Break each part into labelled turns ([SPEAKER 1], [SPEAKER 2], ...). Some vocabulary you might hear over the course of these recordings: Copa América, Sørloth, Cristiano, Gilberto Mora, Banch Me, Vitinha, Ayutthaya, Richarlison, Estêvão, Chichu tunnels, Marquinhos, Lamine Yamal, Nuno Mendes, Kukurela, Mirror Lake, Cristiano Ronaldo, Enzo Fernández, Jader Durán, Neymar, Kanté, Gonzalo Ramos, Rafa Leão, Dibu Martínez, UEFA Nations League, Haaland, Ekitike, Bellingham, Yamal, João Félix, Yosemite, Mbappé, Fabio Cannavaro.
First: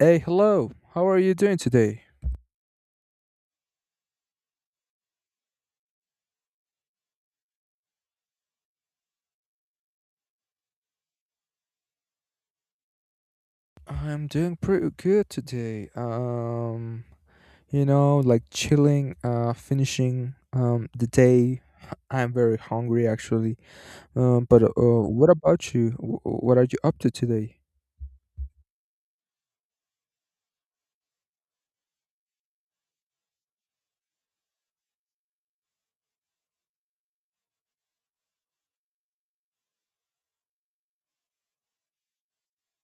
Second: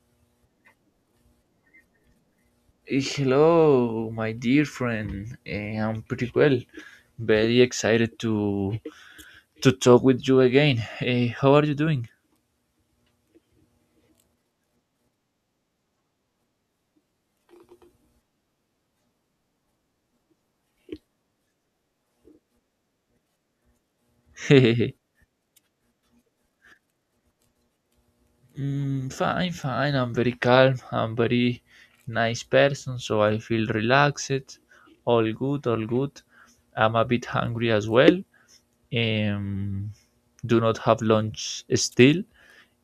[SPEAKER 1] Hey, hello. How are you doing today?
[SPEAKER 2] Hello, my dear friend. I'm pretty well. Very excited to talk with you again. Eh, how are you doing?
[SPEAKER 1] I'm doing pretty good today. Like chilling, finishing the day. I'm very hungry actually. But
[SPEAKER 2] mm,
[SPEAKER 1] what about you? What are you up to today?
[SPEAKER 2] fine. I'm very calm. I'm very nice person, so I feel relaxed. All good, all good. I'm a bit hungry as well. Um, do not have lunch still,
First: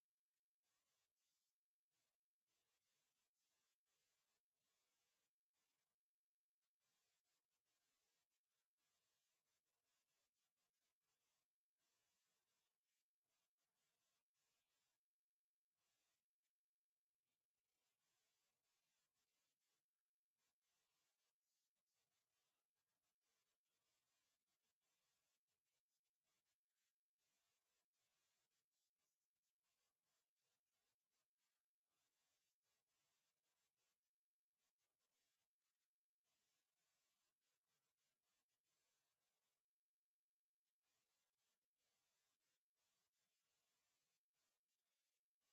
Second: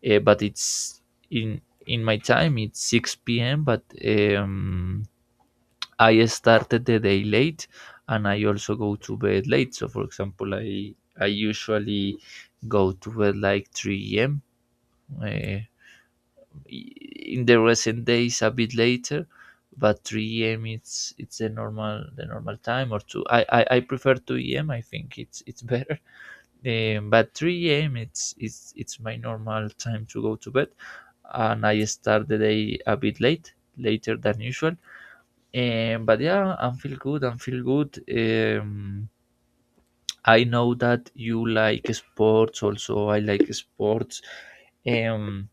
[SPEAKER 2] but it's in in my time. It's 6 p.m. But I started the day late, and I also go to bed late. So for example, I usually go to bed like 3 a.m. Uh, in the recent days a bit later, but 3 a.m. it's the normal time, or two. I prefer 2 a.m. I think it's better. But 3 a.m. it's my normal time to go to bed, and I start the day a bit late, later than usual, but yeah, I'm feel good. I'm feel good. I know that you like sports. Also, I like sports. Um,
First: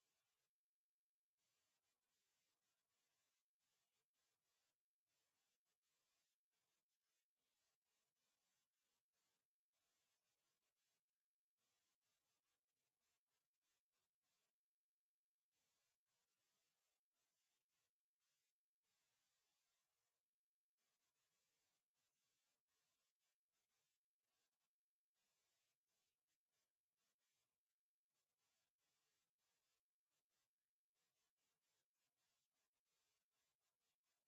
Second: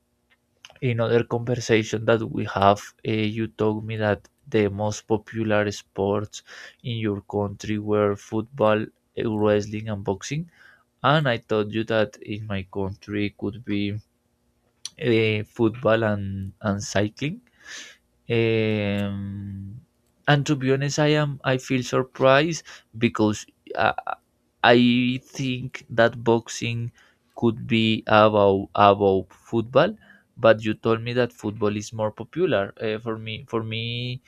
[SPEAKER 2] in other conversation that we have, you told me that the most popular sports in your country were football, wrestling, and boxing. And I told you that in my country could be football and cycling. Um, and to be honest, I am. I feel surprised because uh, I think that boxing could be about football, but you told me that football is more popular. For me,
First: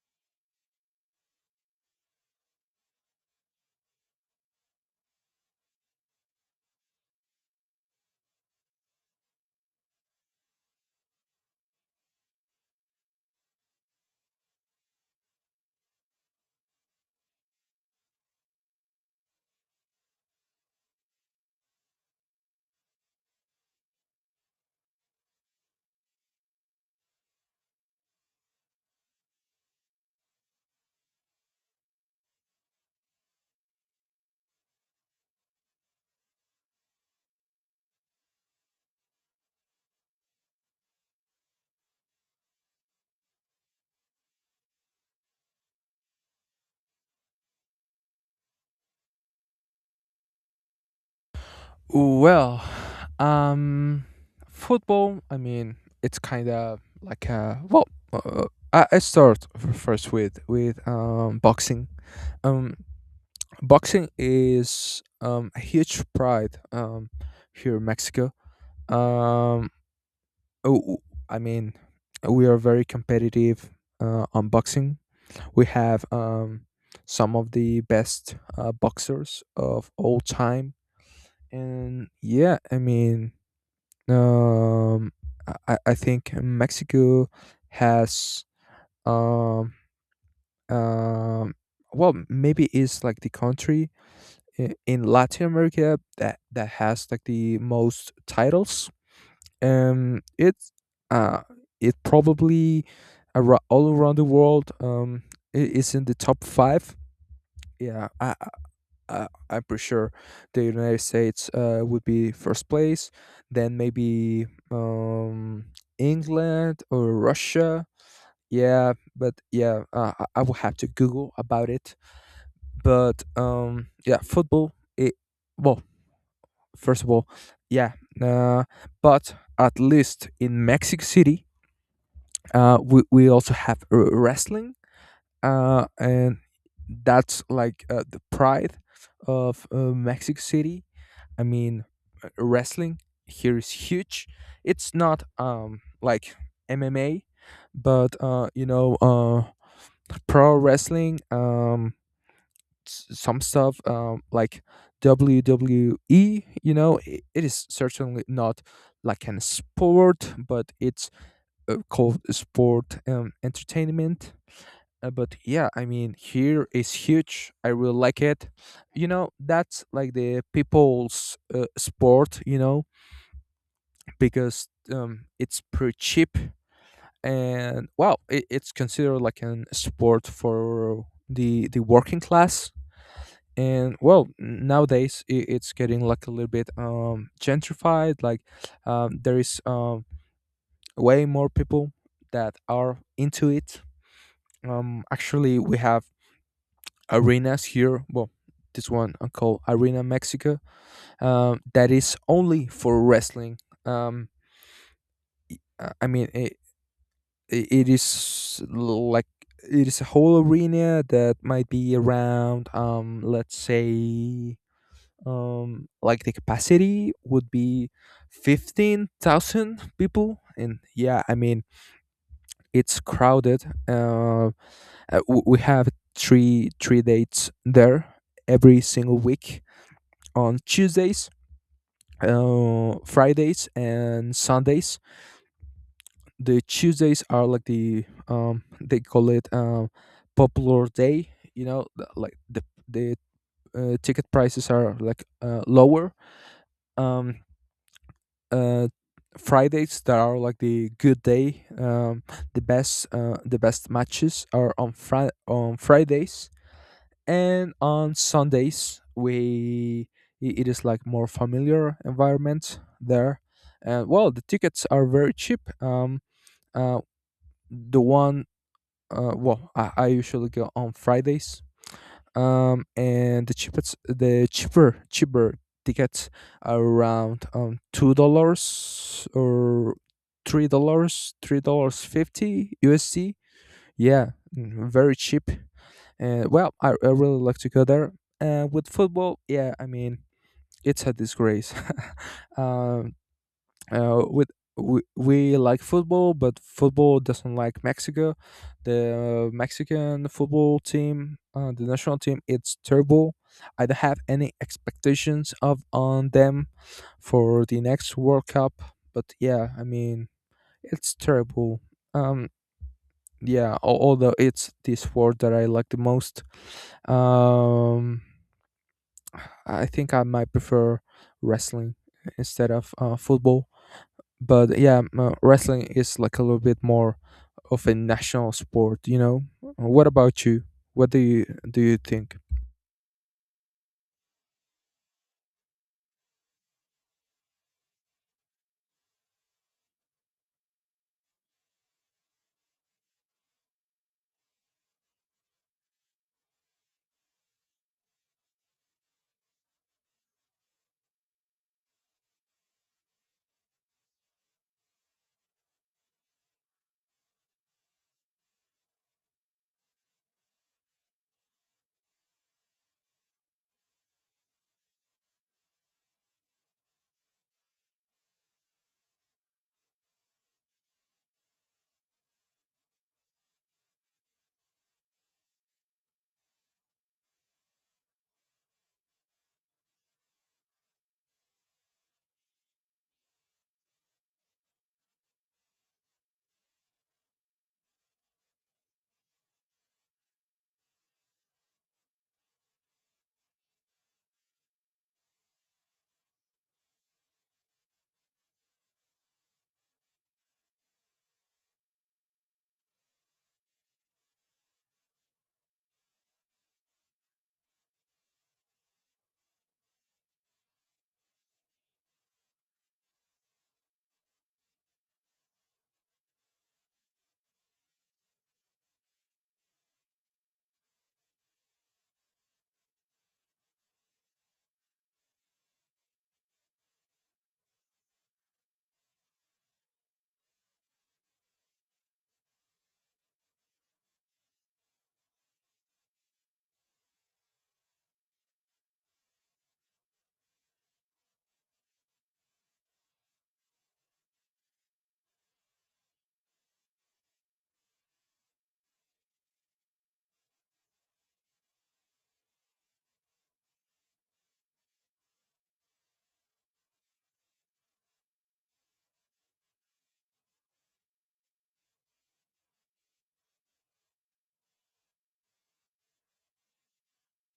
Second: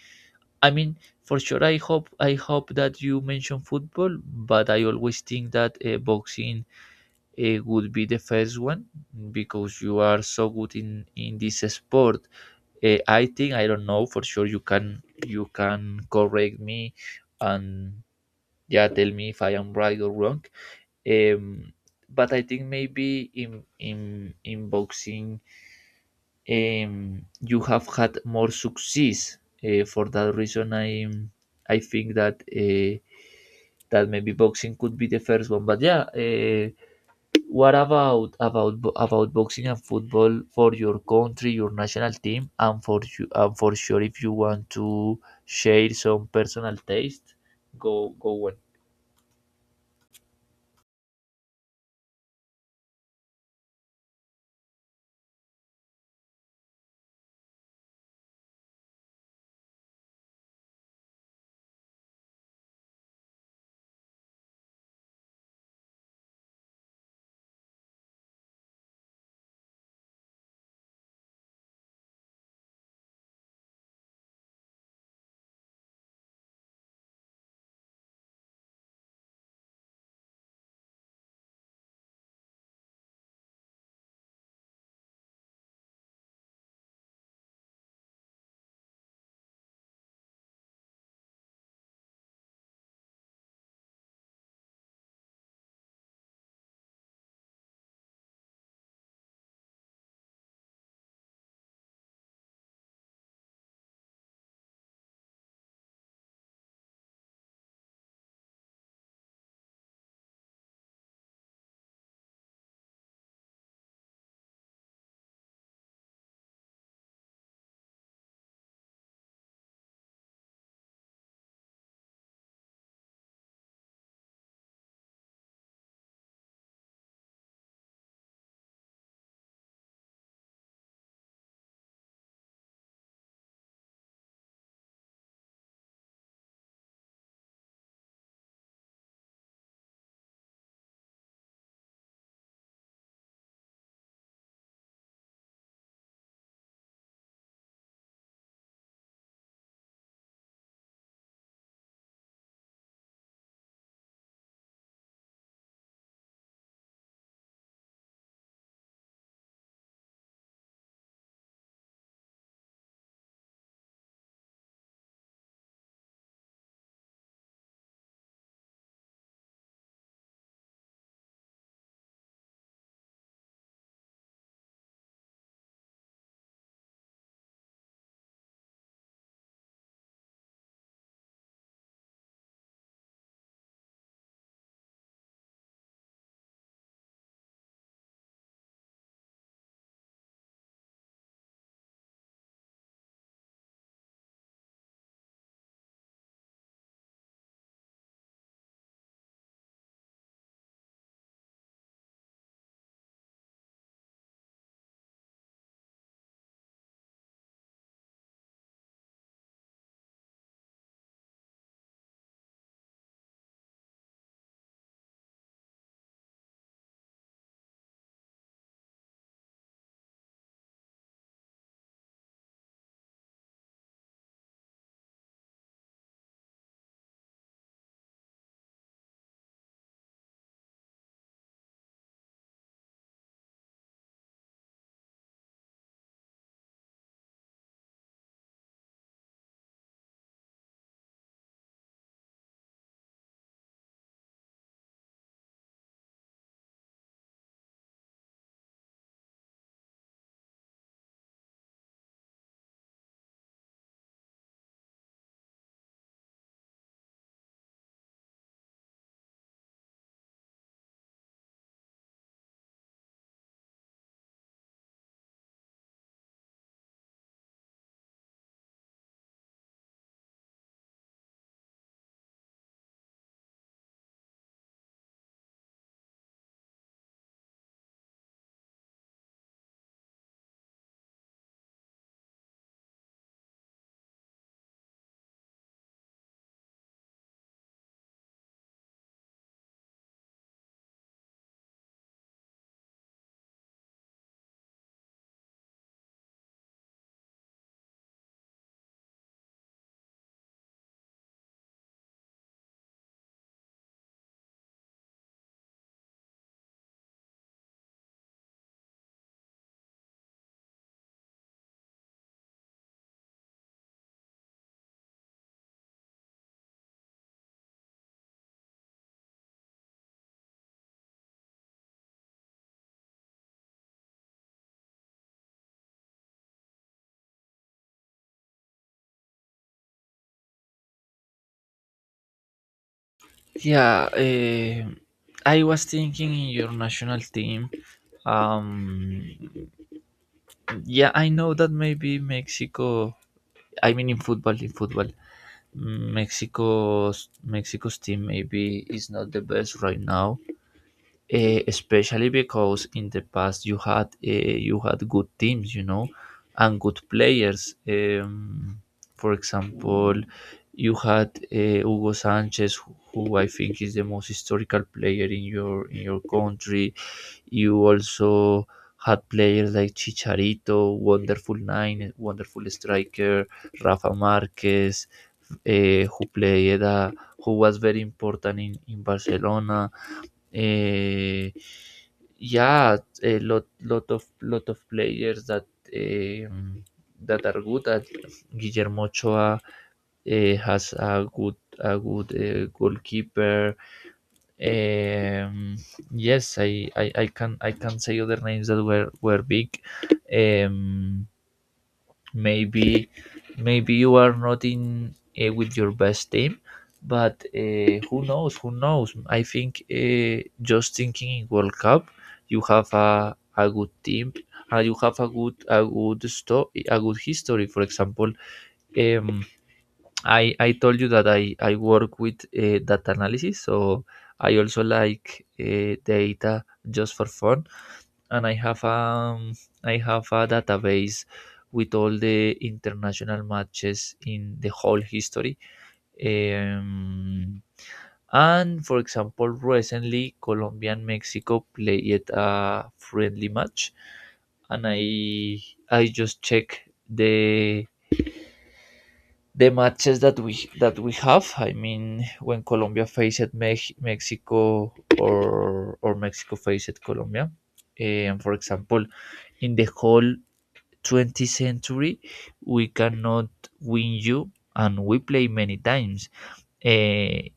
[SPEAKER 2] I mean, for sure. I hope that you mention football, but I always think that boxing would be the first one, because you are so good in this sport. I think I don't know for sure. You can correct me, and yeah, tell me if I am right or wrong. Um, but I think maybe in in boxing, you have had more success. For that reason, I think that that maybe boxing could be the first one. But yeah, what about about boxing and football for your country, your national team, and for you, and for sure, if you want to share some personal taste, go on.
[SPEAKER 1] Well, Um, football. I mean, it's kind of like a I start first with boxing. Um, boxing is a huge pride here in Mexico. Um, oh, oh, I mean, we are very competitive on boxing. We have some of the best boxers of all time, and yeah, I mean. Um, I I think Mexico has um um well, maybe is like the country in Latin America that has like the most titles. It's uh it probably all around the world, is in the top five. Yeah, I'm pretty sure the United States would be first place, then maybe England or Russia. Yeah, but yeah, I will have to Google about it. But yeah, football. It well, first of all, yeah, uh, but at least in Mexico City, we also have wrestling, and that's like the pride of Mexico City. I mean, wrestling here is huge. It's not like MMA, but pro wrestling, some stuff like WWE. I it is certainly not like an sport, but it's called sport entertainment. But yeah, I mean, here is huge. I really like it. You know, that's like the people's sport, because it's pretty cheap, and wow, it's considered like an sport for the working class. And well, nowadays, it's getting like a little bit gentrified, like there is way more people that are into it. Actually, we have arenas here. Well, this one, called Arena Mexico, that is only for wrestling. Um uh, i mean, it is like, it is a whole arena that might be around, let's say, like the capacity would be 15,000 people. And yeah, I mean, it's crowded. Uh, w- we have three dates there every single week: on Tuesdays, Fridays, and Sundays. The Tuesdays are like the, they call it, popular day. You know, like the ticket prices are like lower. Um, uh, Fridays that are like the good day. The best matches are on Fridays, and on Sundays, it is like more familiar environment there. And well, the tickets are very cheap. Uh, the one well, I usually go on Fridays. And the cheaper tickets are around $2 or $3, $3.50 USD. Yeah, very cheap. And well, I really like to go there. With football, yeah, I mean, it's a disgrace. um, uh, with we like football, but football doesn't like Mexico. The Mexican football team, the national team, it's terrible. I don't have any expectations of on them for the next World Cup. But yeah, I mean, it's terrible. Um, yeah, although it's the sport that I like the most. Um, I think I might prefer wrestling instead of football, but yeah, wrestling is like a little bit more of a national sport, you know. What about you? What do you think?
[SPEAKER 2] Yeah, I was thinking in your national team. Um, yeah, I know that maybe Mexico. I mean, in football, Mexico's team maybe is not the best right now. Especially because in the past you had good teams, you know, and good players. For example, you had Hugo Sanchez, who I think is the most historical player in your country. You also had players like Chicharito, wonderful nine, wonderful striker, Rafa Marquez, who played who was very important in Barcelona, uh, yeah, a lot of players that um, that are good. At Guillermo Ochoa, has a good goalkeeper. Um, yes, I can say other names that were big. Um, maybe maybe you are not in with your best team, but who knows. I think just thinking in World Cup, you have a good team, and you have a good story, a good history. For example, um, I told you that I work with data analysis, so I also like data just for fun. And I have a database with all the international matches in the whole history. Um, and for example, recently Colombia and Mexico played a friendly match, and I just check the matches that we have. I mean, when Colombia faced Mexico, or Mexico faced Colombia, and for example, in the whole 20th century we cannot win you, and we play many times. Eh,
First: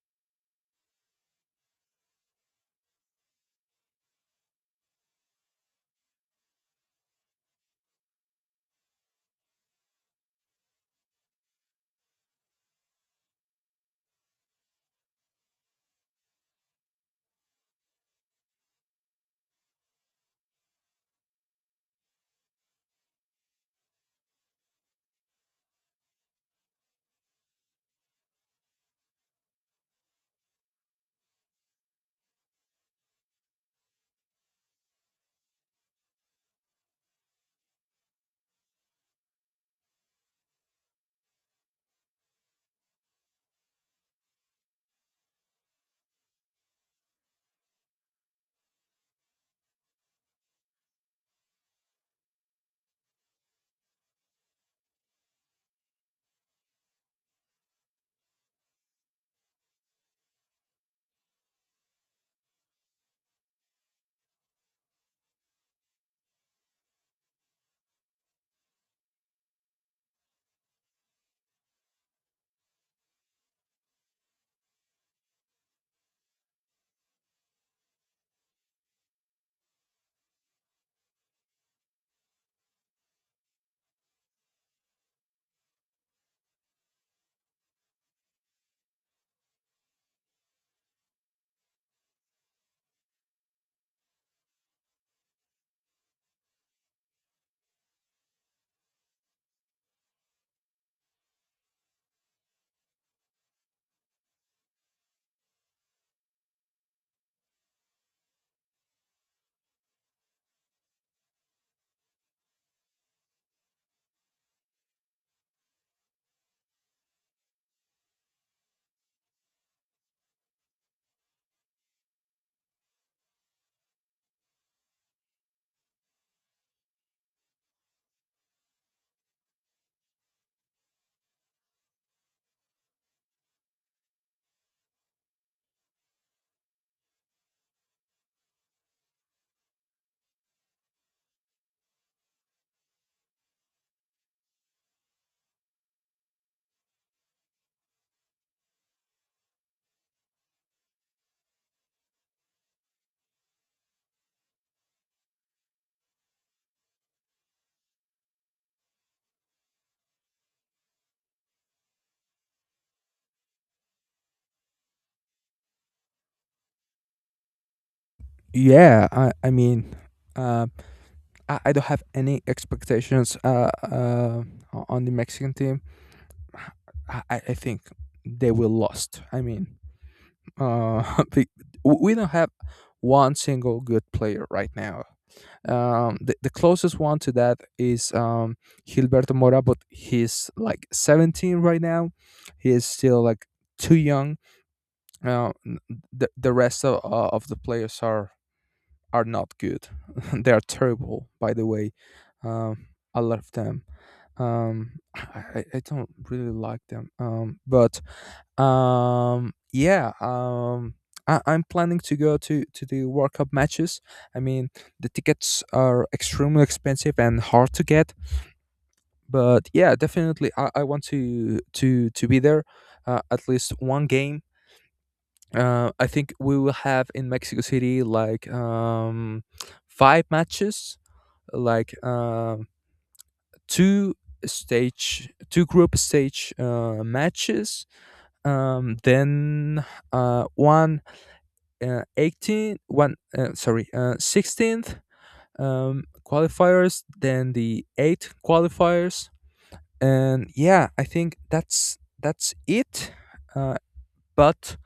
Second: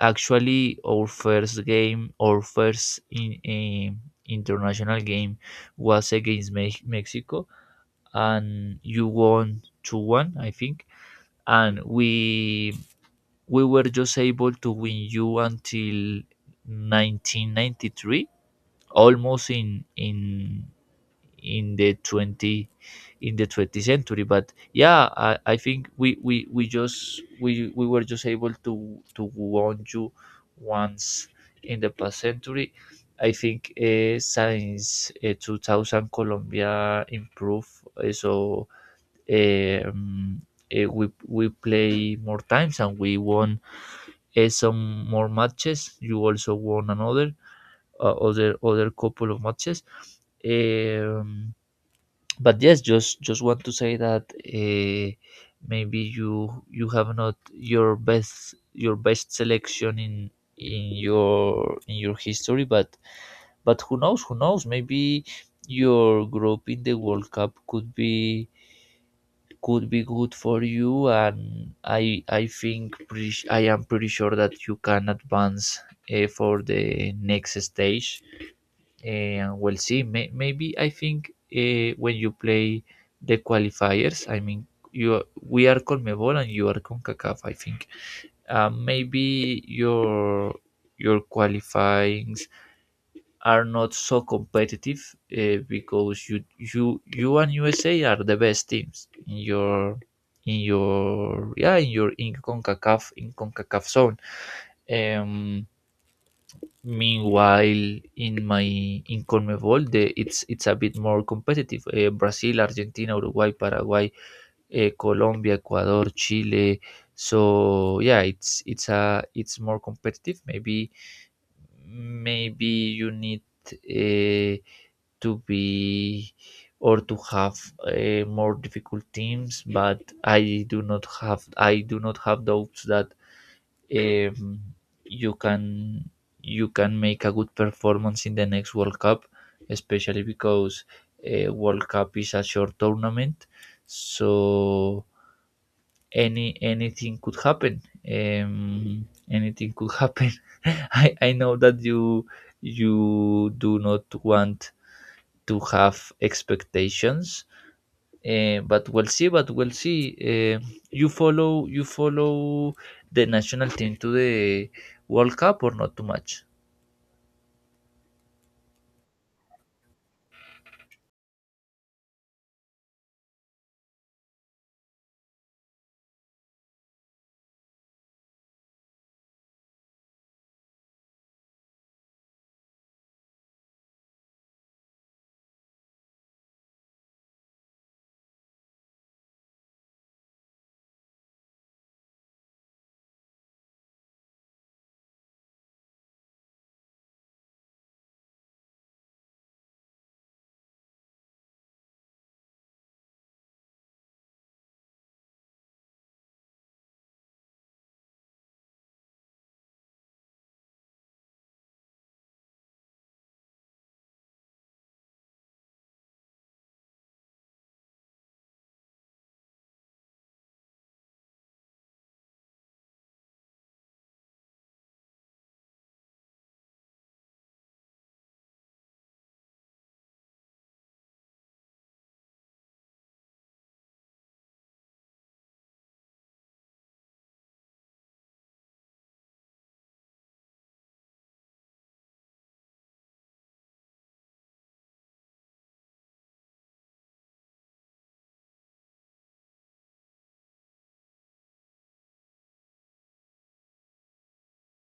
[SPEAKER 2] actually, our first game, our first international game was against Me- mexico, and you won 2-1 I think. And we were just able to win you until 1993, almost in in the 20, in the 20th century. But yeah, I think we we were just able to warn you once in the past century. I think since 2000, Colombia improved, so um, we play more times and we won some more matches. You also won another, other other couple of matches. um, but yes, just want to say that maybe you you have not your best your best selection in your history, but who knows maybe your group in the World Cup could be, could be good for you. And I think I am pretty sure that you can advance for the next stage, and we'll see. May- maybe I think when you play the qualifiers, I mean, you we are CONMEBOL and you are CONCACAF. I think maybe your qualifyings are not so competitive, because you and USA are the best teams in your in CONCACAF, in CONCACAF zone. Um, Meanwhile, in my in CONMEBOL, it's a bit more competitive. Brazil, Argentina, Uruguay, Paraguay, Colombia, Ecuador, Chile. So yeah, it's more competitive. Maybe maybe you need uh, to be, or to have more difficult teams. But I do not have doubts that um, you can you can make a good performance in the next World Cup, especially because World Cup is a short tournament, so anything could happen. Anything could happen. I know that you do not want to have expectations, but we'll see. But we'll see. You follow the national team to the World Cup, or not too much?
[SPEAKER 1] Yeah, I mean, uh, I don't have any expectations, on the Mexican team. I think they will lost. I mean, uh, be- we don't have one single good player right now. The closest one to that is, Gilberto Mora, but he's like 17 right now. He is still like too young. Uh, n- the rest of the players are not good. They are terrible, by the way. Um, I love them. I don't really like them. But yeah, I'm planning to go to the World Cup matches. I mean, the tickets are extremely expensive and hard to get, but yeah, definitely, I want to be there, at least one game. I think we will have in Mexico City like, five matches, like, two two group stage, matches. Then, one, 18, one, sorry 16th qualifiers, then the eight qualifiers. And yeah, I think that's it. uh, but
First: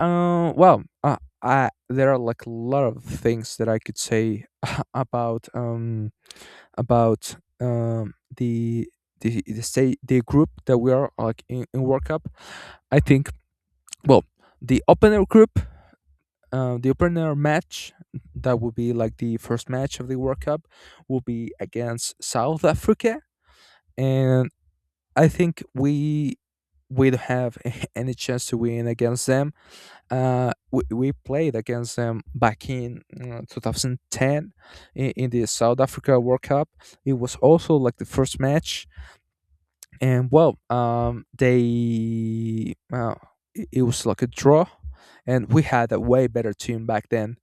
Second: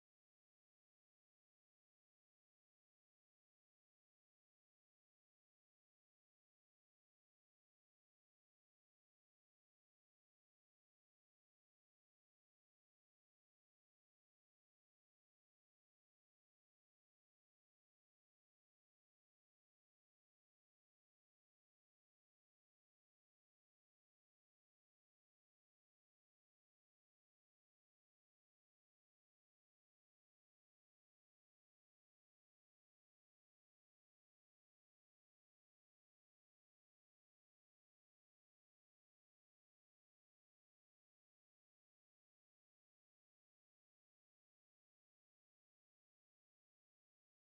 [SPEAKER 1] uh, well uh, I, there are like a lot of things that I could say about, about, the group that we are like in, World Cup. I think, well, the open air group the opener match, that would be like the first match of the World Cup, will be against South Africa. And I think we don't have any chance to win against them. We played against them back in 2010, in the South Africa World Cup. It was also like the first match, and well, they it it was like a draw, and we had a way better team back then.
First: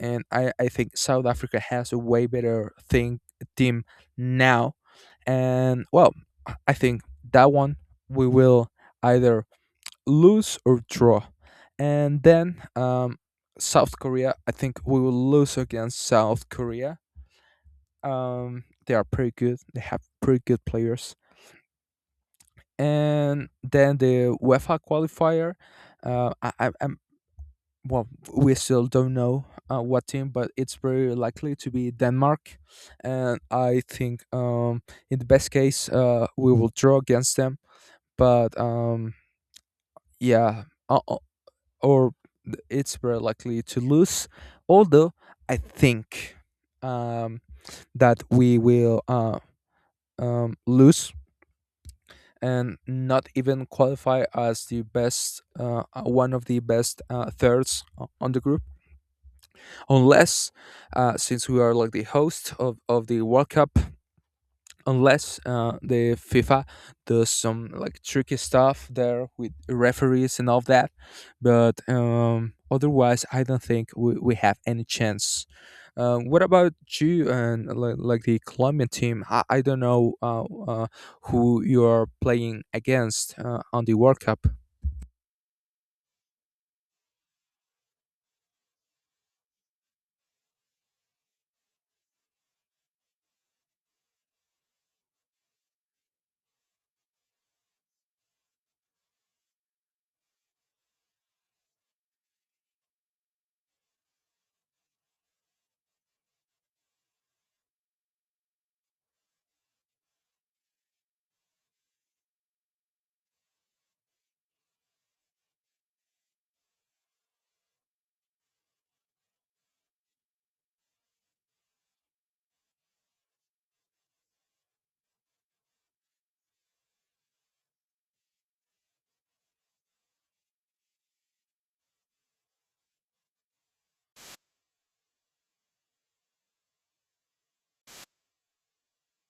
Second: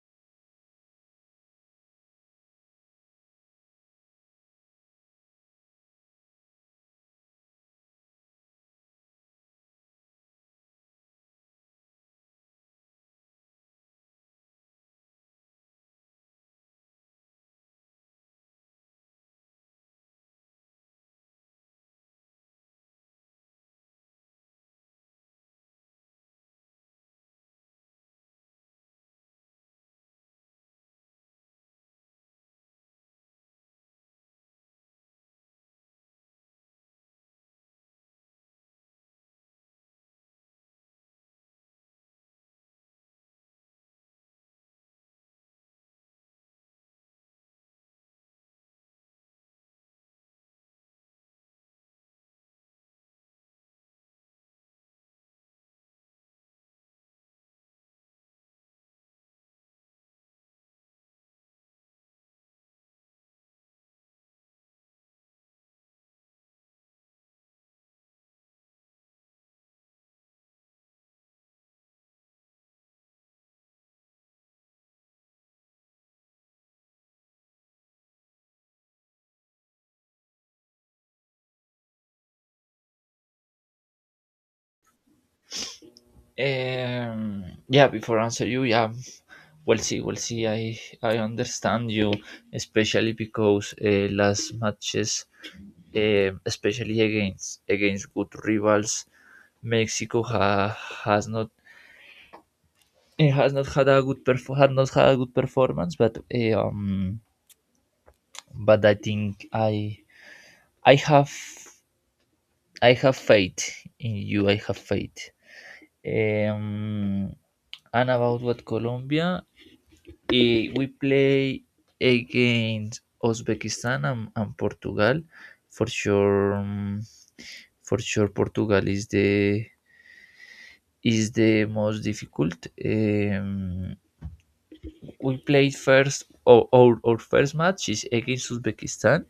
[SPEAKER 1] And I think South Africa has a way better thing team now. And well, I think that one we will either lose or draw. And then, South Korea. I think we will lose against South Korea. They are pretty good. They have pretty good players. And then the UEFA qualifier. Uh, I, I- I'm well, we still don't know, what team, but it's very likely to be Denmark. And I think, in the best case, we will draw against them. But yeah, uh, uh, or it's very likely to lose. Although I think, um, that we will, lose, and not even qualify as the best, one of the best, thirds, on the group, unless, since we are like the host of the World Cup, unless, the FIFA does some like tricky stuff there with referees and all that. But otherwise, I don't think we have any chance. What about you and like the Colombian team? I don't know, who you are playing against, on the World Cup.
[SPEAKER 2] Yeah, before answer you, yeah, we'll see, we'll see. I understand you, especially because last matches, especially against against good rivals, Mexico ha, has not had a had not had a good performance. But but I think I have I have faith in you. I have faith. Um, and about what Colombia, we play against Uzbekistan and Portugal. For sure, um, for sure, Portugal is the, is the most difficult. We played first. Our first match is against Uzbekistan.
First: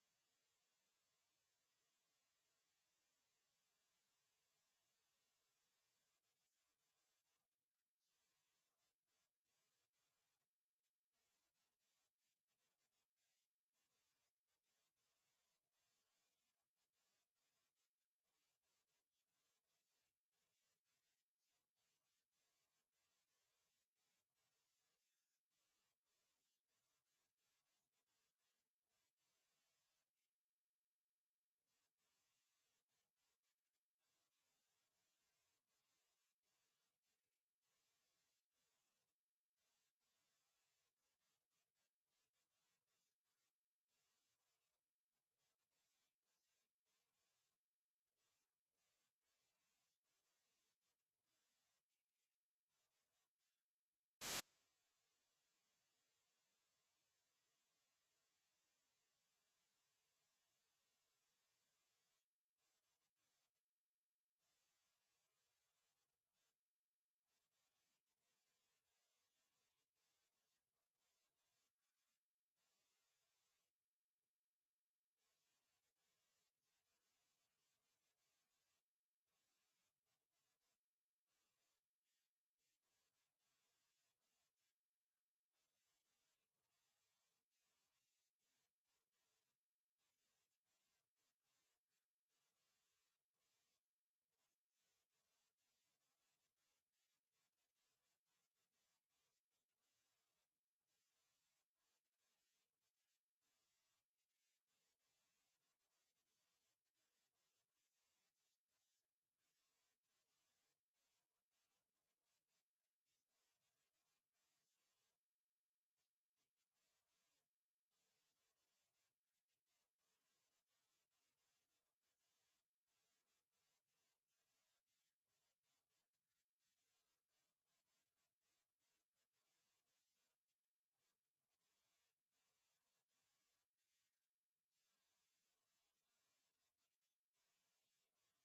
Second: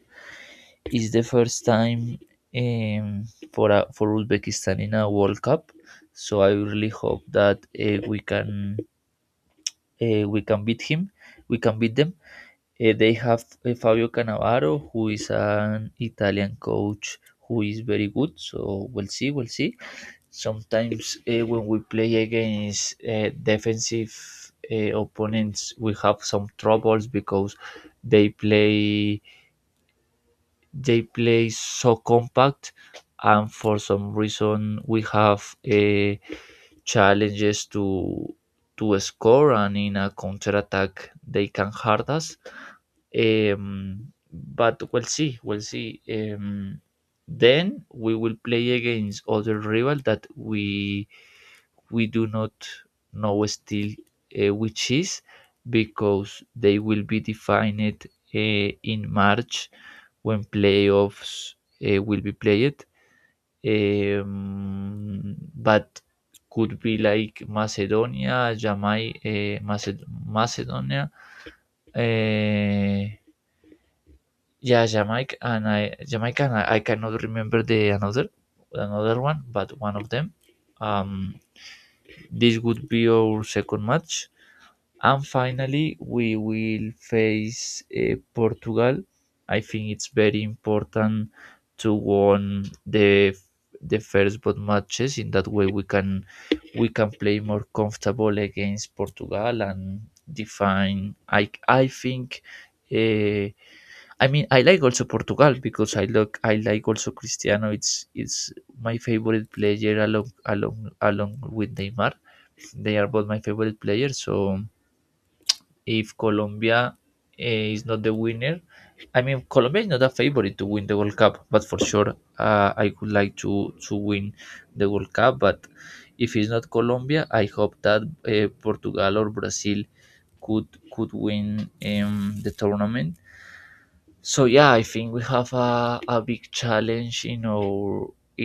[SPEAKER 2] It's the first time, um, for Uzbekistan in a World Cup, so I really hope that uh, we can we can beat him. We can beat them. They have Fabio Cannavaro, who is an Italian coach who is very good. So we'll see, we'll see. Sometimes when we play against defensive opponents, we have some troubles because they play they play so compact, and for some reason we have challenges to score, and in a counter attack they can hurt us. um, but we'll see, we'll see. Then we will play against other rival that we do not know still, which is, because they will be defined uh, in March when playoffs will be played. But could be like Macedonia, Jamaica, Macedonia, uh, yeah, Jamaica, and Jamaica, and I cannot remember the another, another one, but one of them. Um, this would be our second match. And finally, we will face Portugal. I think it's very important to won the first both matches. In that way, we can play more comfortable against Portugal and define. I think. Uh, I mean, I like also Portugal because I look. I like also Cristiano. It's my favorite player along with Neymar. They are both my favorite players. So if Colombia is not the winner, I mean Colombia is not a favorite to win the World Cup, but for sure, I would like to win the World Cup. But if it's not Colombia, I hope that Portugal or Brazil could could win the tournament. So yeah, I think we have a big challenge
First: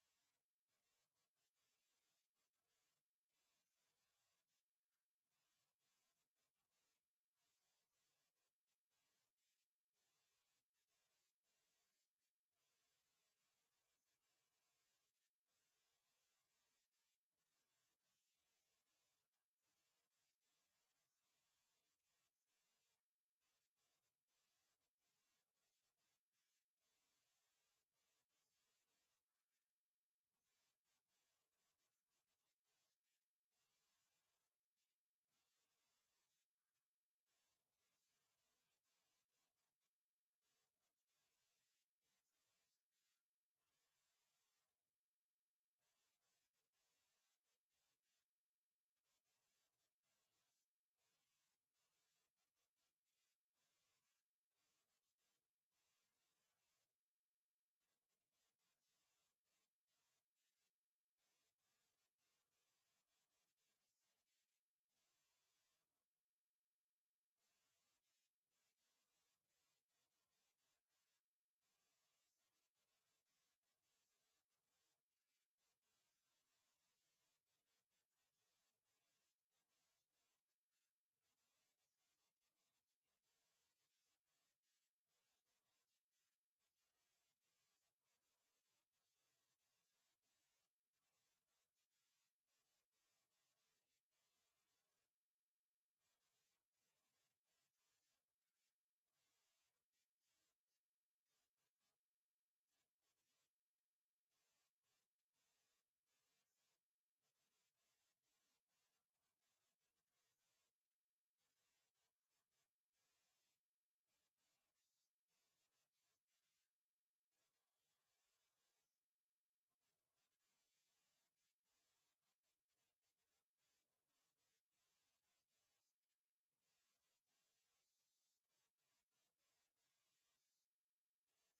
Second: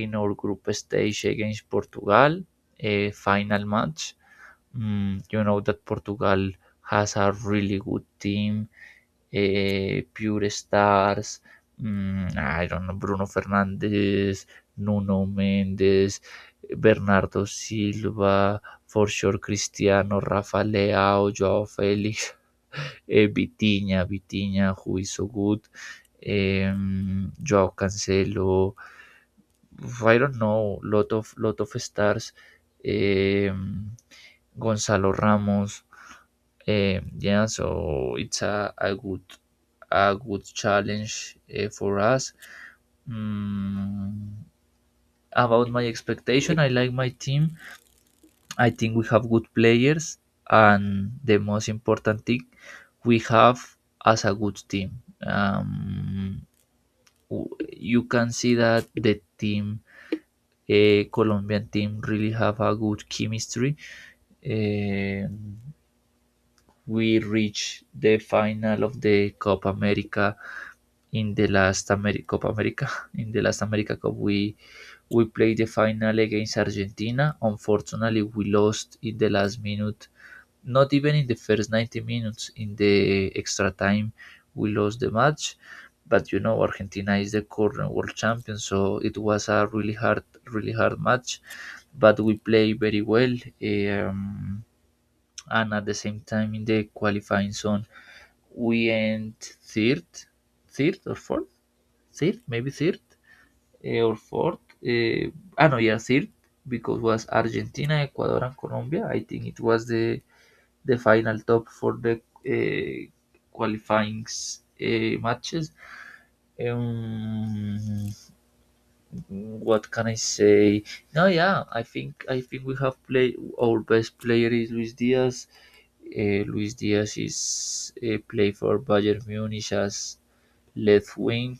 [SPEAKER 2] in our group stage against Portugal, a final match. Mm, you know that Portugal has a really good team, pure stars. Mm, ah, I don't know, Bruno Fernandes, Nuno Mendes, Bernardo Silva, for sure Cristiano, Rafa Leao, Joao Félix, Vitinha, Vitinha, who is so good. Em, Joao Cancelo, I don't know, lot of stars. Em, Gonzalo Ramos. Yeah, so it's a good, a good challenge for us. Mm, about my expectation, I like my team. I think we have good players, and the most important thing, we have as a good team. W- you can see that the team, a Colombian team, really have a good chemistry. Um we reached the final of the Copa America in the last Copa America in the last America Cup we played the final against Argentina. Unfortunately, we lost in the last minute. Not even in the first 90 minutes, in the extra time we lost the match. But you know, Argentina is the current world champion, so it was a really hard match. But we played very well. Um, and at the same time in the qualifying zone we end third, third or fourth third maybe third eh, or fourth uh, ah no yeah third, because was Argentina, Ecuador and Colombia. I think it was the final top for the uh, qualifying matches. um, what can I say? No yeah I think I think we have played. Our best player is Luis Diaz. Luis Diaz is play for Bayern Munich as left wing.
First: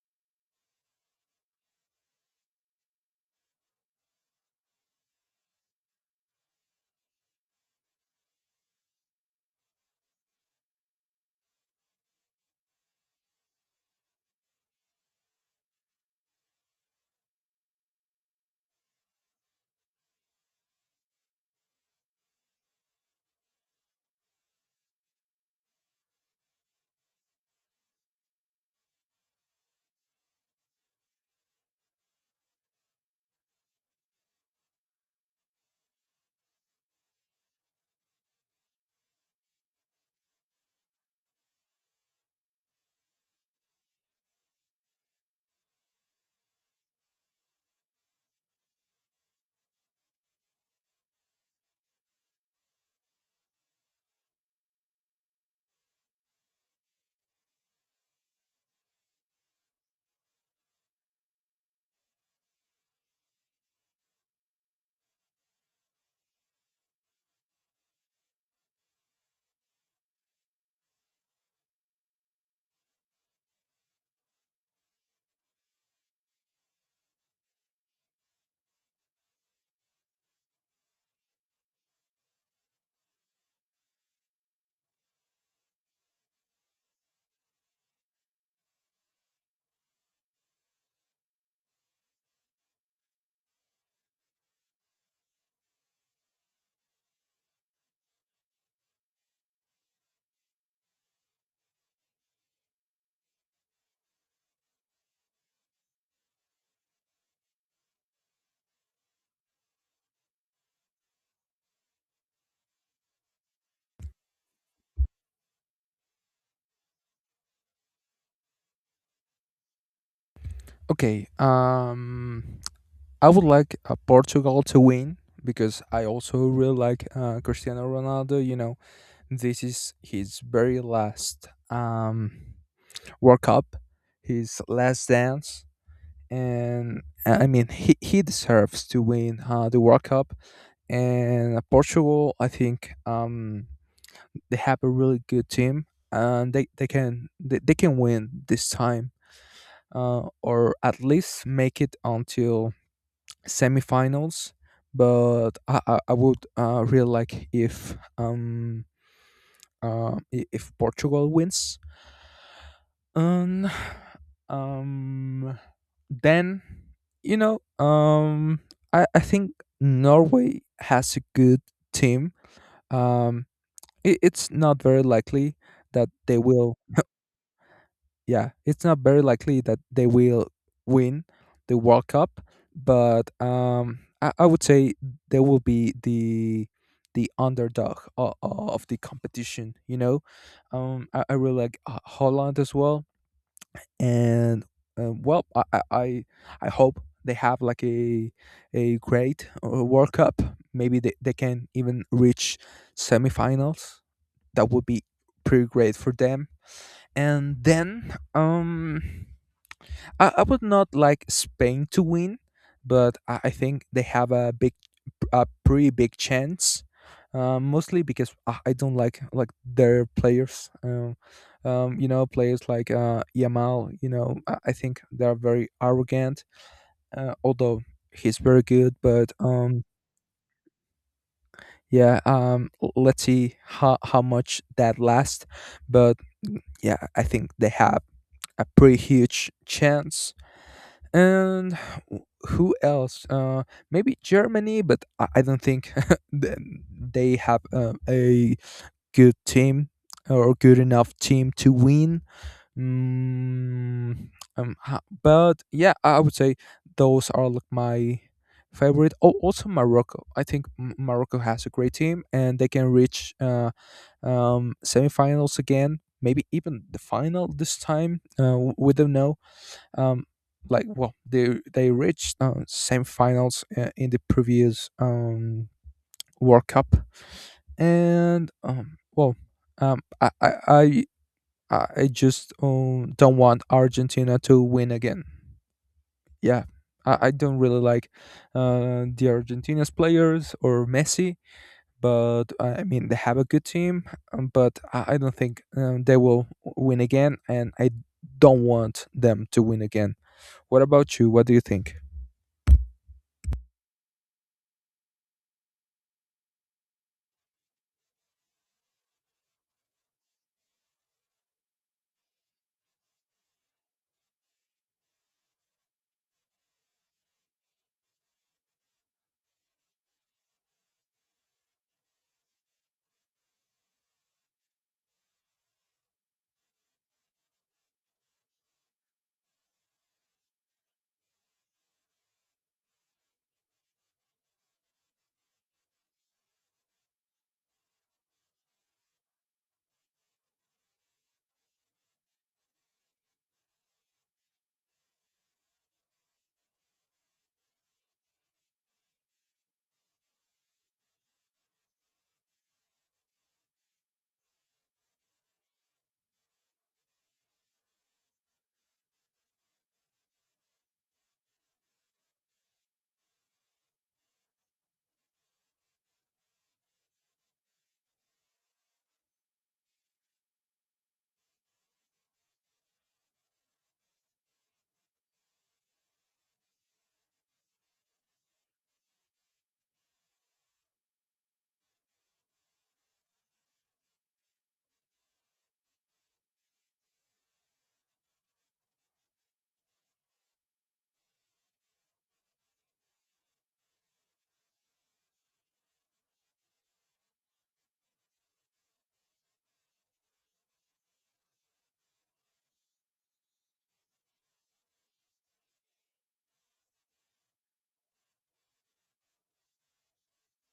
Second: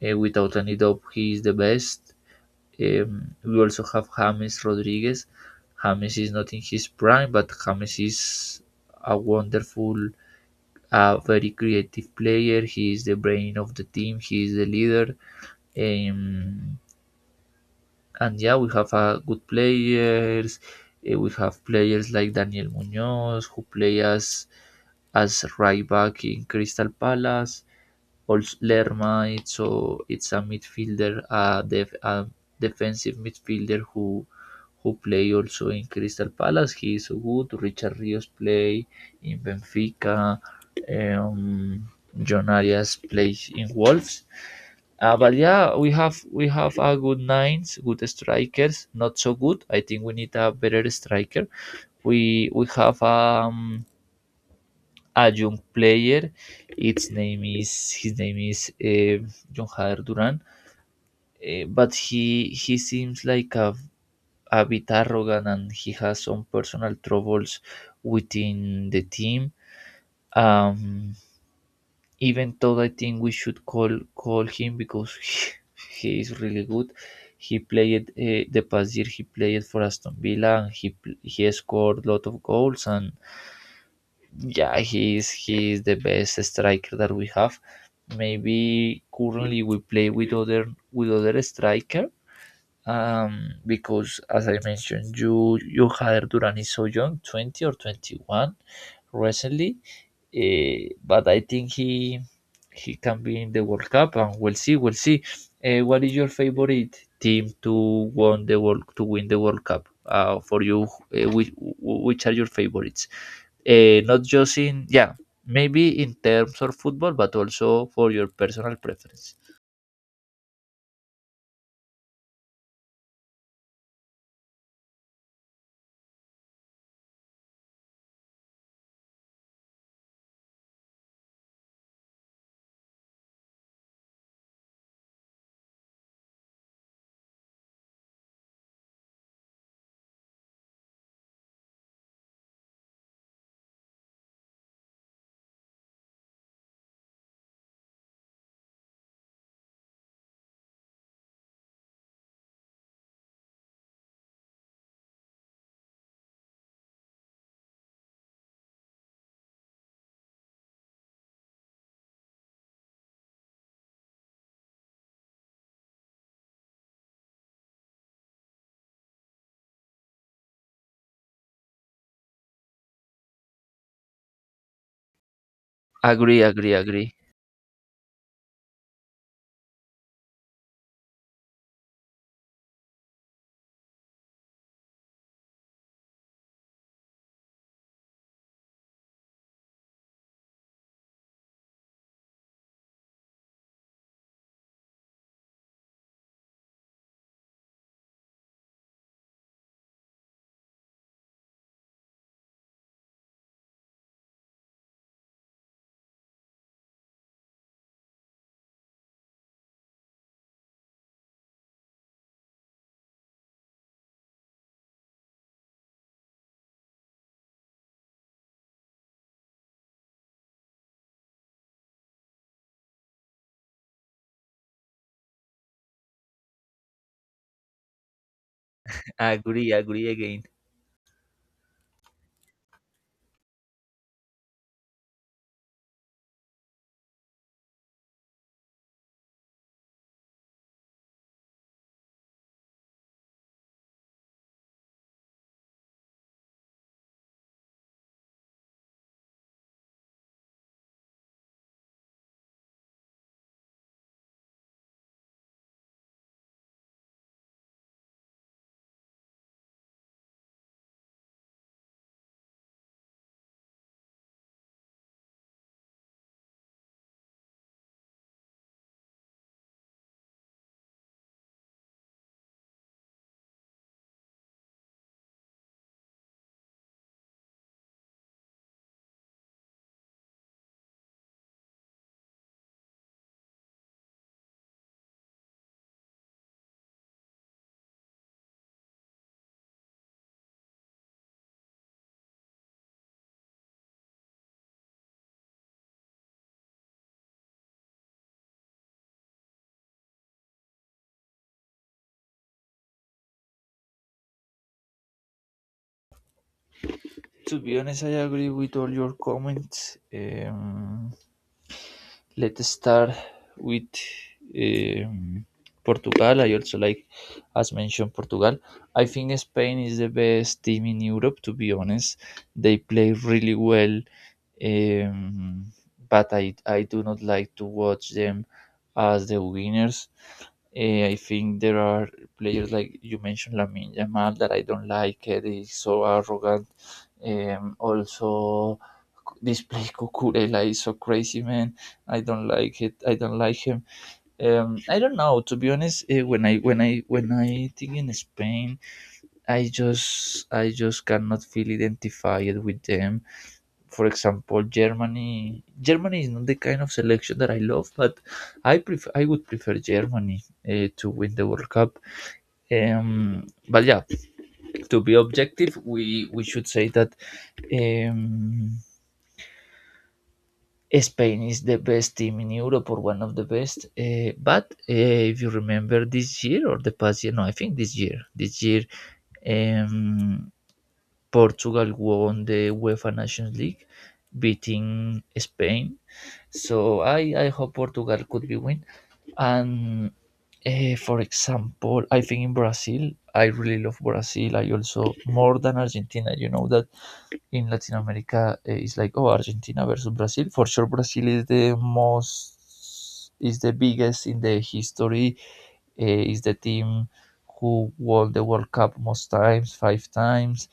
[SPEAKER 2] Without any doubt, he is the best. We also have James Rodriguez. James is not in his prime, but James is a wonderful, very creative player. He is the brain of the team. He is the leader. Um, And yeah, we have good players. Eh, we have players like Daniel Munoz, who play as right back in Crystal Palace. Also Lerma, it's a midfielder, a defensive midfielder who play also in Crystal Palace. He is so good. Richard Rios play in Benfica. Um, John Arias plays in Wolves. But yeah, we have a good nines, good strikers. Not so good. I think we need a better striker. We have a young player. Its name is his name is John Jader Duran. But he seems like a bit arrogant, and he has some personal troubles within the team. Um, even though I think we should call him because he is really good. He played the past year. He played for Aston Villa. And he scored a lot of goals, and yeah, he is the best striker that we have. Maybe currently we play with other striker. Um, because as I mentioned, you had Duran is so young, 20 or 21, recently, but I think he can be in the World Cup, and we'll see. We'll see. What is your favorite team to won the world to win the World Cup? For you, which are your favorites? Not just in yeah, maybe in terms of football, but also for your personal preference.
[SPEAKER 1] Okay. I would like, Portugal to win, because I also really like, Cristiano Ronaldo. You know, this is his very last, World Cup, his last dance, and, I mean, he deserves to win the World Cup. And, Portugal, I think, they have a really good team, and they can win this time, or at least make it until semifinals, but I would, really like if, if Portugal wins. And, um, then, you know um I think Norway has a good team. Um, it's not very likely that they
[SPEAKER 2] Agree, agree,
[SPEAKER 1] will,
[SPEAKER 2] agree,
[SPEAKER 1] yeah, it's not very likely that they will win the World Cup, but, I would say they will be the underdog of the competition. You know, I really like Holland as well, and, well, I hope they have like a great, World Cup. Maybe they can even reach semifinals. That would be pretty great for them. And then, I would not like Spain to win, but I think they have a big, a pretty big chance. Mostly because I don't like their players. You know, players like, Yamal. You know, I think they are very arrogant. Although he's very good, but,
[SPEAKER 2] agree, agree again.
[SPEAKER 1] yeah. L- let's see how much that lasts. But, yeah, I think they have a pretty huge chance. And w- who else, maybe Germany? But I don't think th- they have, a good team or good enough team to win. Mm, um, ha- but yeah, I would say those are like my favorite. Oh, also Morocco. I think Morocco has a great team and they can reach, semifinals again, maybe even the final this time. We don't know. Um, like well, they reached, semifinals, in the previous, World Cup. And, well, um, I, I I I just, don't want Argentina to win again. Yeah, I don't really like, the Argentina's players or Messi, but I mean, they have a good team, but I don't think, they will win again, and I don't want them to win again. What about you? What do you think?
[SPEAKER 2] To be honest, I agree with all your comments. Let's start with um, Portugal. I also like, as mentioned, Portugal. I think Spain is the best team in Europe, to be honest. They play really well, um, but I do not like to watch them as the winners. Eh, I think there are players like you mentioned, Lamine Yamal, that I don't like. Eh, they so arrogant. Also, this play Kukurela is so crazy, man. I don't like it. I don't like him. I don't know. To be honest, when I think in Spain, I just cannot feel identified with them. For example, Germany. Germany is not the kind of selection that I love, but I would prefer Germany to win the World Cup. But yeah, to be objective, we should say that um, Spain is the best team in Europe or one of the best. But if you remember this year or the past year, no, I think this year, um, Portugal won the UEFA Nations League, beating Spain. So I hope Portugal could be win. And for example, I think in Brazil, I really love Brazil. I also more than Argentina. You know that in Latin America is like oh Argentina versus Brazil. For sure, Brazil is the most is the biggest in the history. Is the team who won the World Cup most times, 5 times.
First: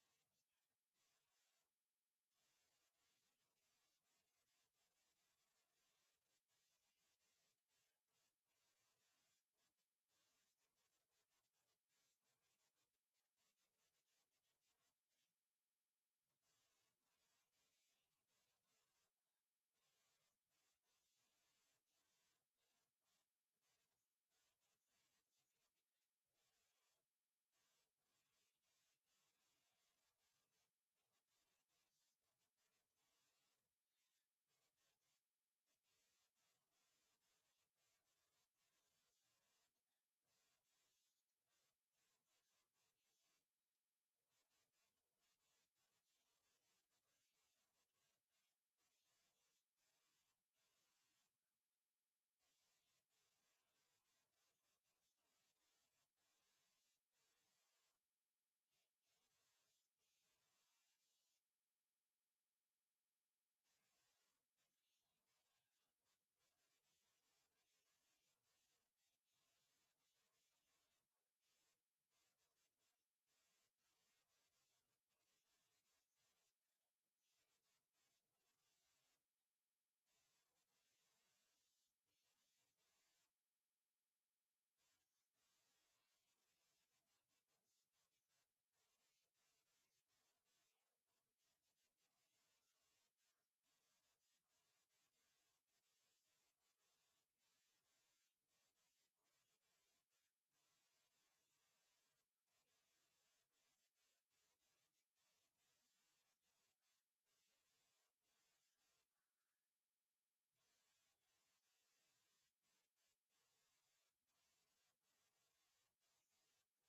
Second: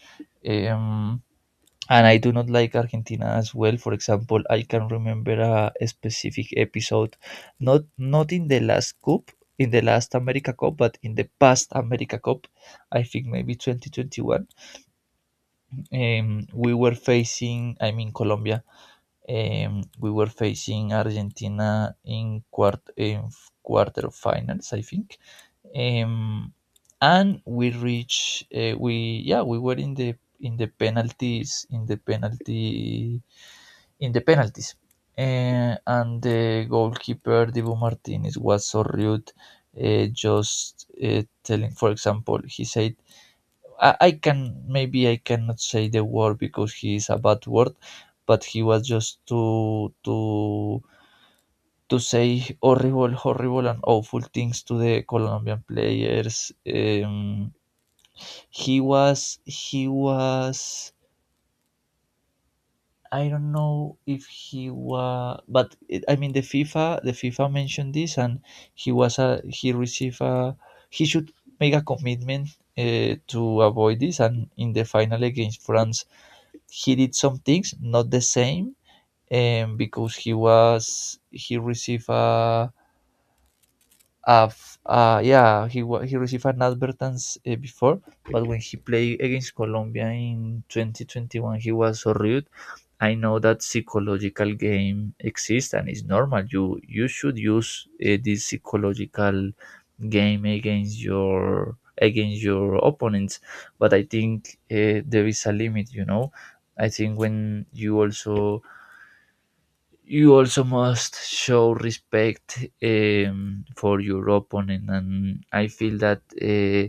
[SPEAKER 2] Um, and I do not like Argentina as well. For example, I can remember a specific episode, not in the last cup, in the last America Cup, but in the past America Cup. I think maybe 2021, we were facing, I mean Colombia, we were facing Argentina in quarterfinals, I think, um, and we reached. We were in the penalties in the penalty in the penalties, and the goalkeeper Dibu Martinez was so rude. Just telling, for example, he said, I can, maybe I cannot say the word because he is a bad word, but he was just to say horrible, horrible and awful things to the Colombian players. He was, I don't know if he was, but I mean the FIFA mentioned this, and he received a, he should make a commitment to avoid this, and in the final against France he did some things not the same, and because he received a yeah, he received an advertence before, but when he played against Colombia in 2021, he was so rude. I know that psychological game exists and it's normal. You should use this psychological game against your, opponents, but I think there is a limit. You know, I think when you also must show respect for your opponent, and I feel that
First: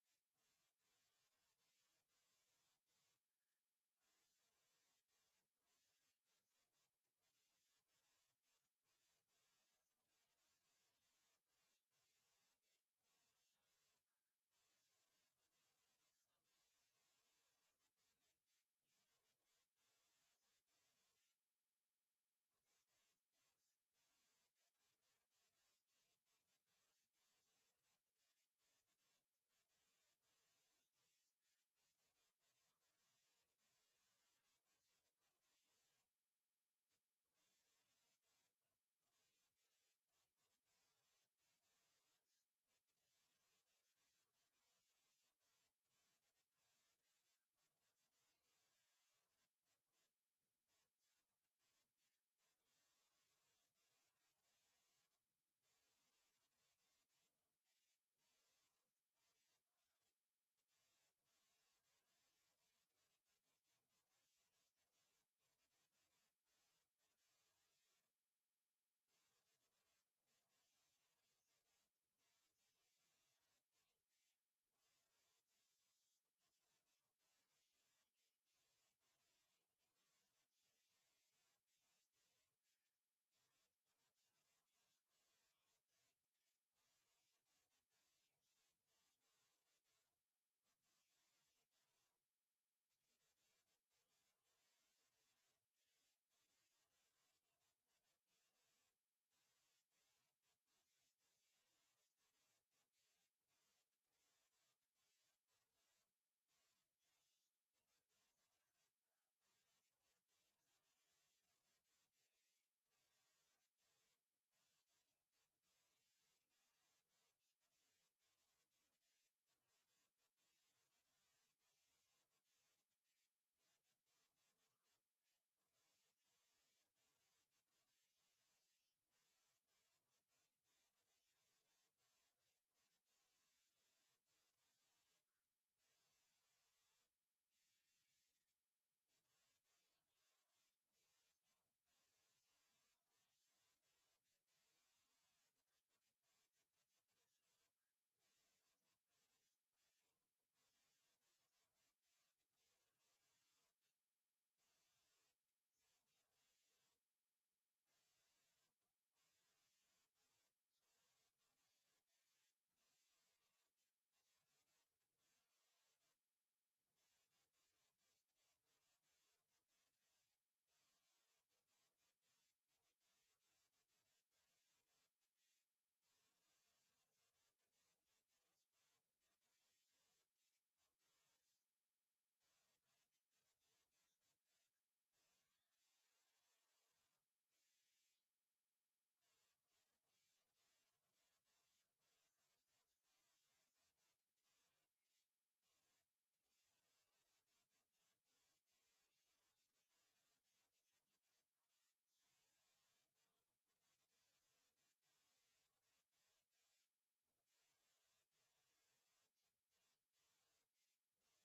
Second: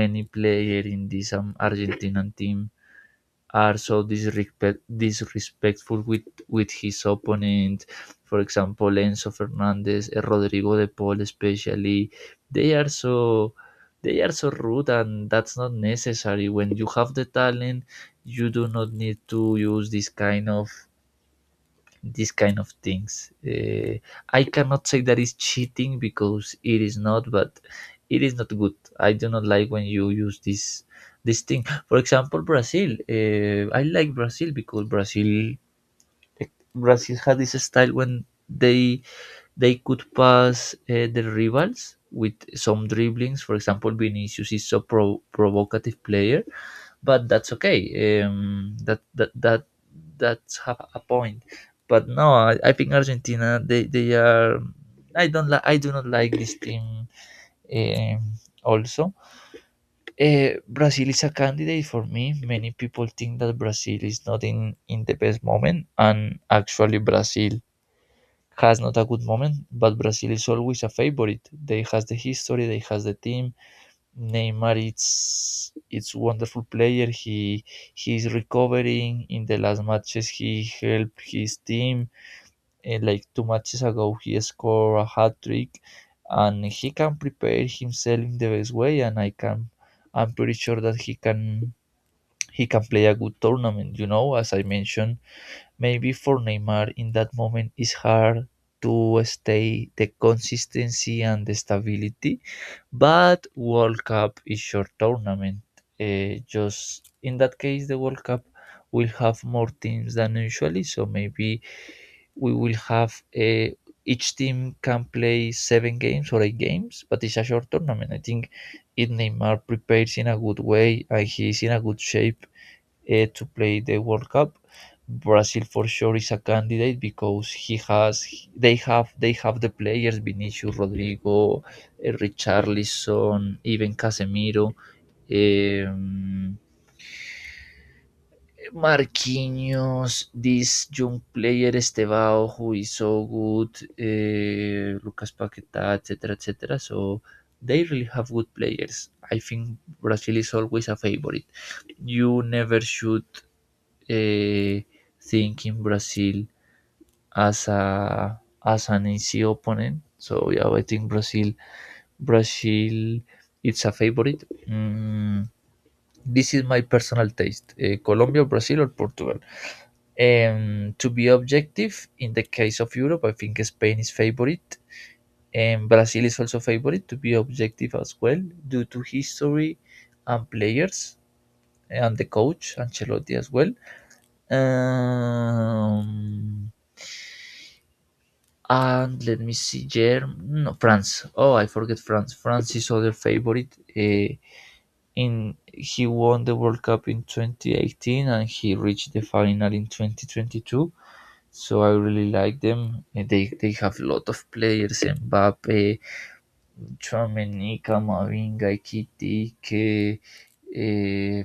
[SPEAKER 2] many players in this argentinian team are so disrespectful with his opponent. For example, Enzo Fernandez, Rodrigo De Paul especially. they are so they are so rude, and that's not necessary. When you have the talent, you do not need to use this kind of, these kind of things. I cannot say that is cheating because it is not, but it is not good. I do not like when you use this thing. For example, Brazil. I like Brazil because Brazil had this style when they could pass the rivals with some dribblings. For example, Vinicius is so provocative player, but that's okay. Um, that that that that's have a point. But no, I think Argentina. They are. I don't like. I do not like this team. Um, also, Brazil is a candidate for me. Many people think that Brazil is not in, in the best moment, and actually Brazil has not a good moment. But Brazil is always a favorite. They has the history. They has the team. Neymar it's wonderful player. He's recovering in the last matches. He helped his team. And like two matches ago, he scored a hat trick, and he can prepare himself in the best way. I'm pretty sure that he can play a good tournament. You know, as I mentioned, maybe for Neymar in that moment it's hard to stay the consistency and the stability, but World Cup is short tournament. Just in that case, the World Cup will have more teams than usually. So maybe we will have a each team can play 7 games or 8 games, but it's a short tournament. I think if Neymar prepares in a good way and he's in a good shape, to play the World Cup. Brazil for sure is a candidate because he has they have the players: Vinicius, Rodrigo, Richarlison, even Casemiro, um, Marquinhos, this young player Estevao who is so good, Lucas Paqueta, etc., etc. So they really have good players. I think Brazil is always a favorite. You never should uh, thinking Brazil as a, as an easy opponent. So yeah, I think Brazil it's a favorite. Mm, this is my personal taste: Colombia, Brazil, or Portugal. To be objective, in the case of Europe, I think Spain is favorite, and Brazil is also favorite. To be objective as well, due to history and players and the coach Ancelotti as well. Um, And let me see, Germ no, France. Oh, I forget France. France is other favorite. In he won the World Cup in 2018 and he reached the final in 2022. So I really like them. They they have a lot of players: Mbappe, Tchouameni, Camavinga, Ekitike, uh,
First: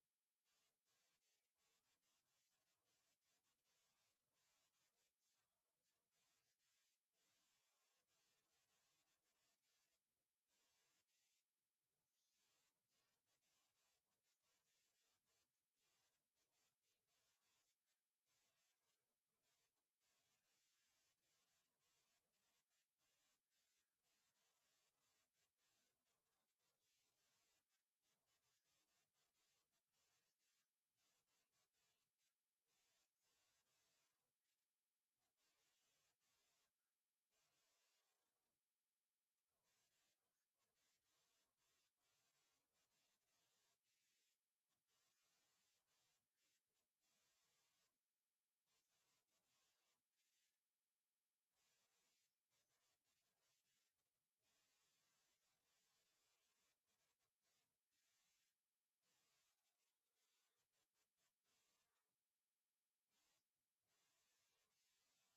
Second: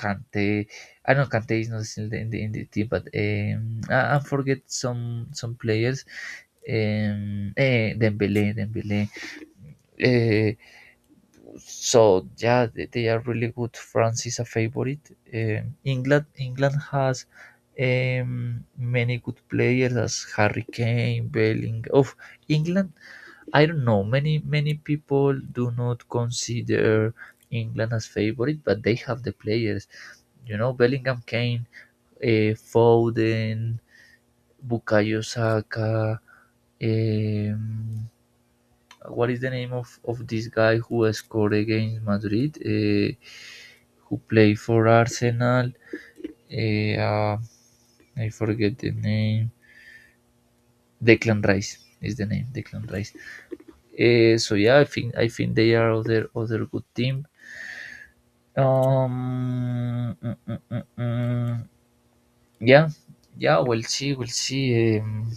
[SPEAKER 2] Kante. I know Kante is not still in the, in the team, but I forget some players. Eh, Dembele, Dembele. Eh, so yeah, they are really good. France is a favorite. England has many good players as Harry Kane, Belling. Of England, I don't know. Many, many people do not consider England as favorite, but they have the players. You know, Bellingham, Kane, Foden, Bukayo Saka. Um, what is the name of this guy who scored against Madrid? Who played for Arsenal? Eh, I forget the name. Declan Rice is the name. Declan Rice. Eh, so yeah, I think they are other, other good team. Mm, mm, mm, mm. Yeah, yeah. We'll see. We'll see.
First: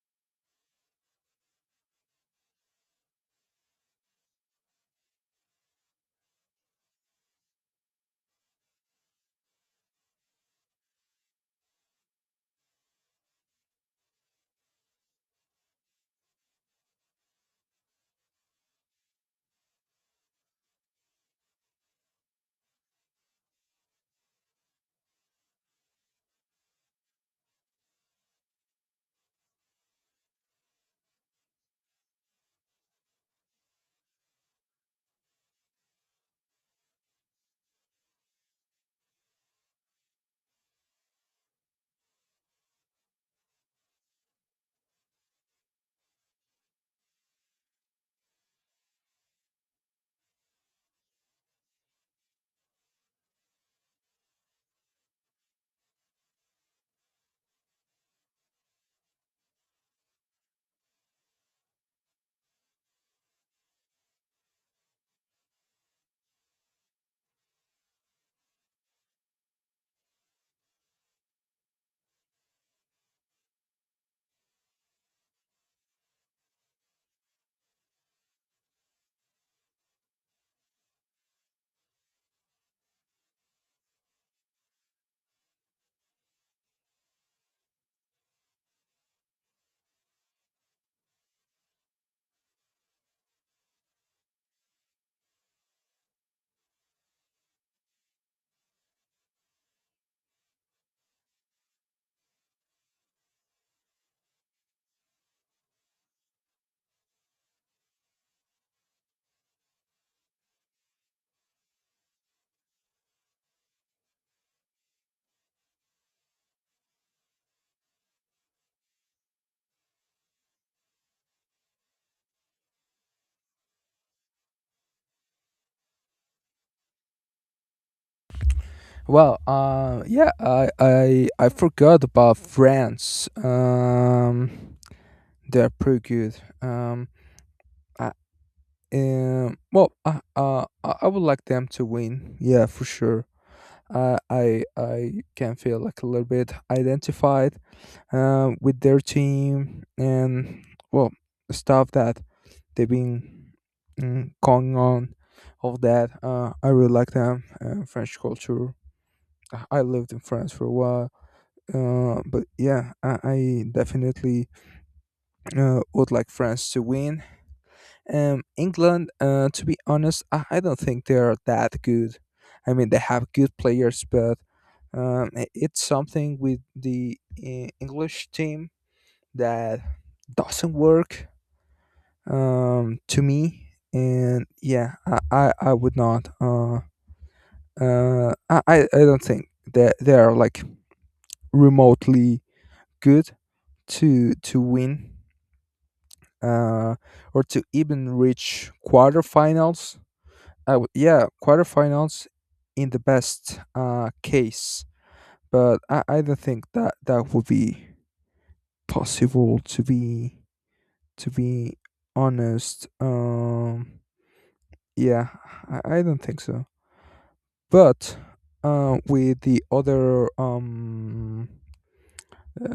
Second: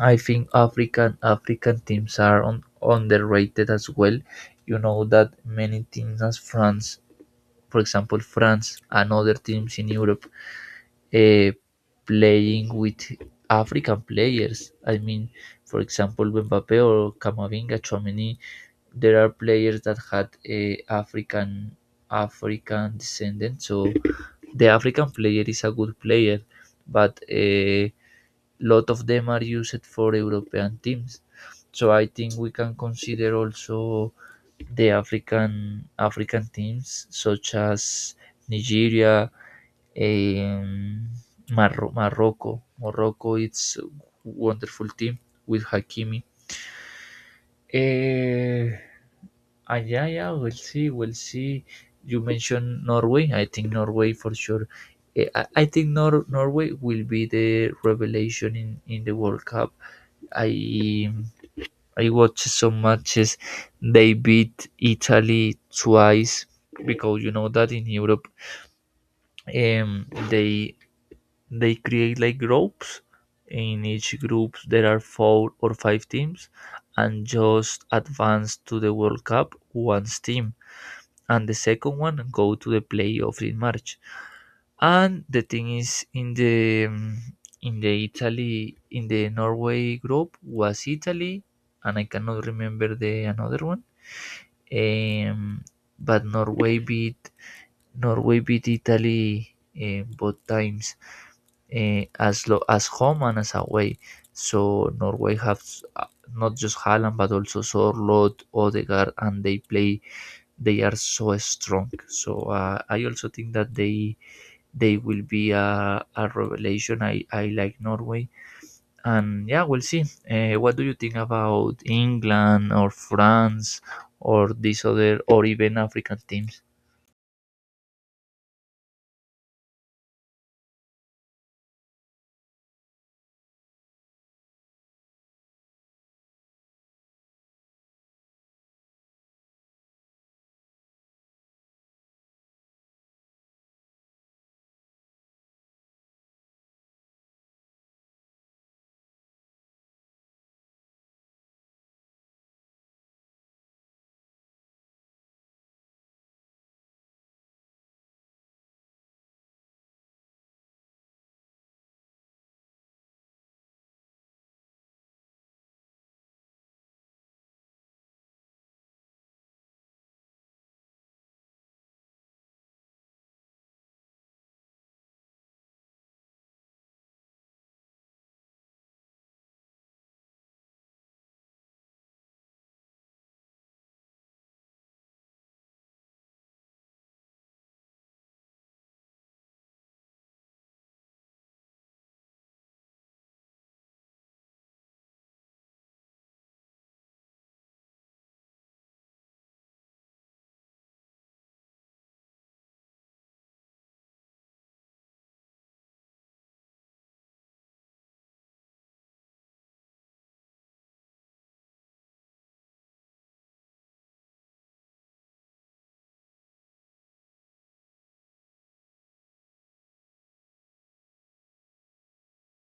[SPEAKER 2] I think African teams are on, underrated as well. You know that many teams as France, for example, France and other teams in Europe, uh, playing with African players. I mean, for example, Mbappe or Camavinga, Chouameni, there are players that had a African descendant. So the African player is a good player, but a lot of them are used for European teams. So I think we can consider also the African teams such as Nigeria, um, Morocco. Morocco, it's a wonderful team with Hakimi. Eh, yeah, yeah, we'll see, we'll see. You mentioned Norway. I think Norway for sure. Eh, I think Norway will be the revelation in the World Cup. I I watched some matches. They beat Italy twice, because you know that in Europe, um, they they create like groups. In each group, there are 4 or 5 teams, and just advance to the World Cup once team, and the second one go to the playoff in March. And the thing is, in the in the Norway group was Italy, and I cannot remember the another one. Um, but Norway beat Italy both times, as home and as away. So Norway have uh, not just Haaland but also Sorlot, Odegaard, and they are so strong. So I also think that they will be a revelation. I like Norway. And yeah, we'll see. What do you think about England or France or these other, or even African teams?
[SPEAKER 1] Well, yeah, I forgot about France. They're pretty good. I, well, I would like them to win. Yeah, for sure. I can feel like a little bit identified, with their team and well, stuff that they've been, going on. All that. I really like them. French culture. I lived in France for a while. But yeah, I definitely, would like France to win. England, to be honest, I don't think they are that good. I mean, they have good players, but, it's something with the, English team that doesn't work, to me. And yeah, I would not. I don't think that they are like remotely good to win, uh, or to even reach quarterfinals. Yeah, quarterfinals, in the best, case, but I don't think that that would be possible. To be honest, yeah, I don't think so. But, uh, with the other um,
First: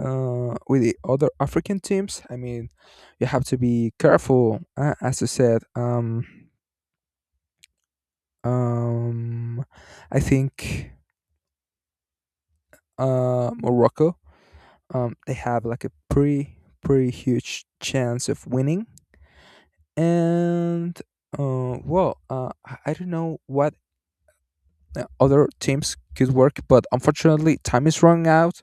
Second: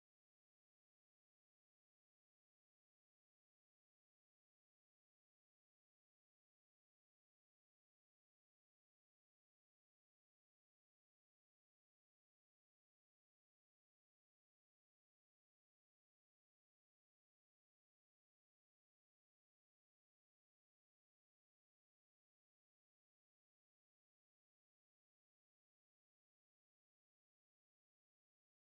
[SPEAKER 1] with the other African teams, I mean, you have to be careful, as you said. Um I think, Morocco, they have like a pretty huge chance of winning. And, I don't know what, other teams could work. But unfortunately, time is running out.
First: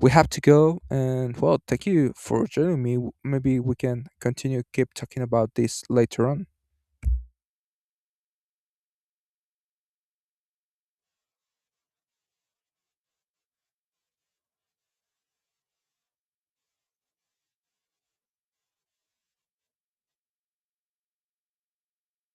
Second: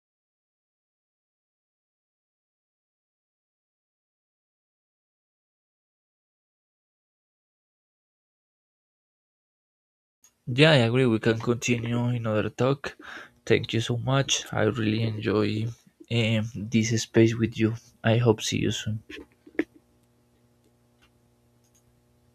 [SPEAKER 1] We have to go, and well, thank you for joining me. Maybe we can continue keep talking about this later on.
[SPEAKER 2] Yeah, I agree. We can continue in other talk. Thank you so much. I really enjoy this space with you. I hope see you soon.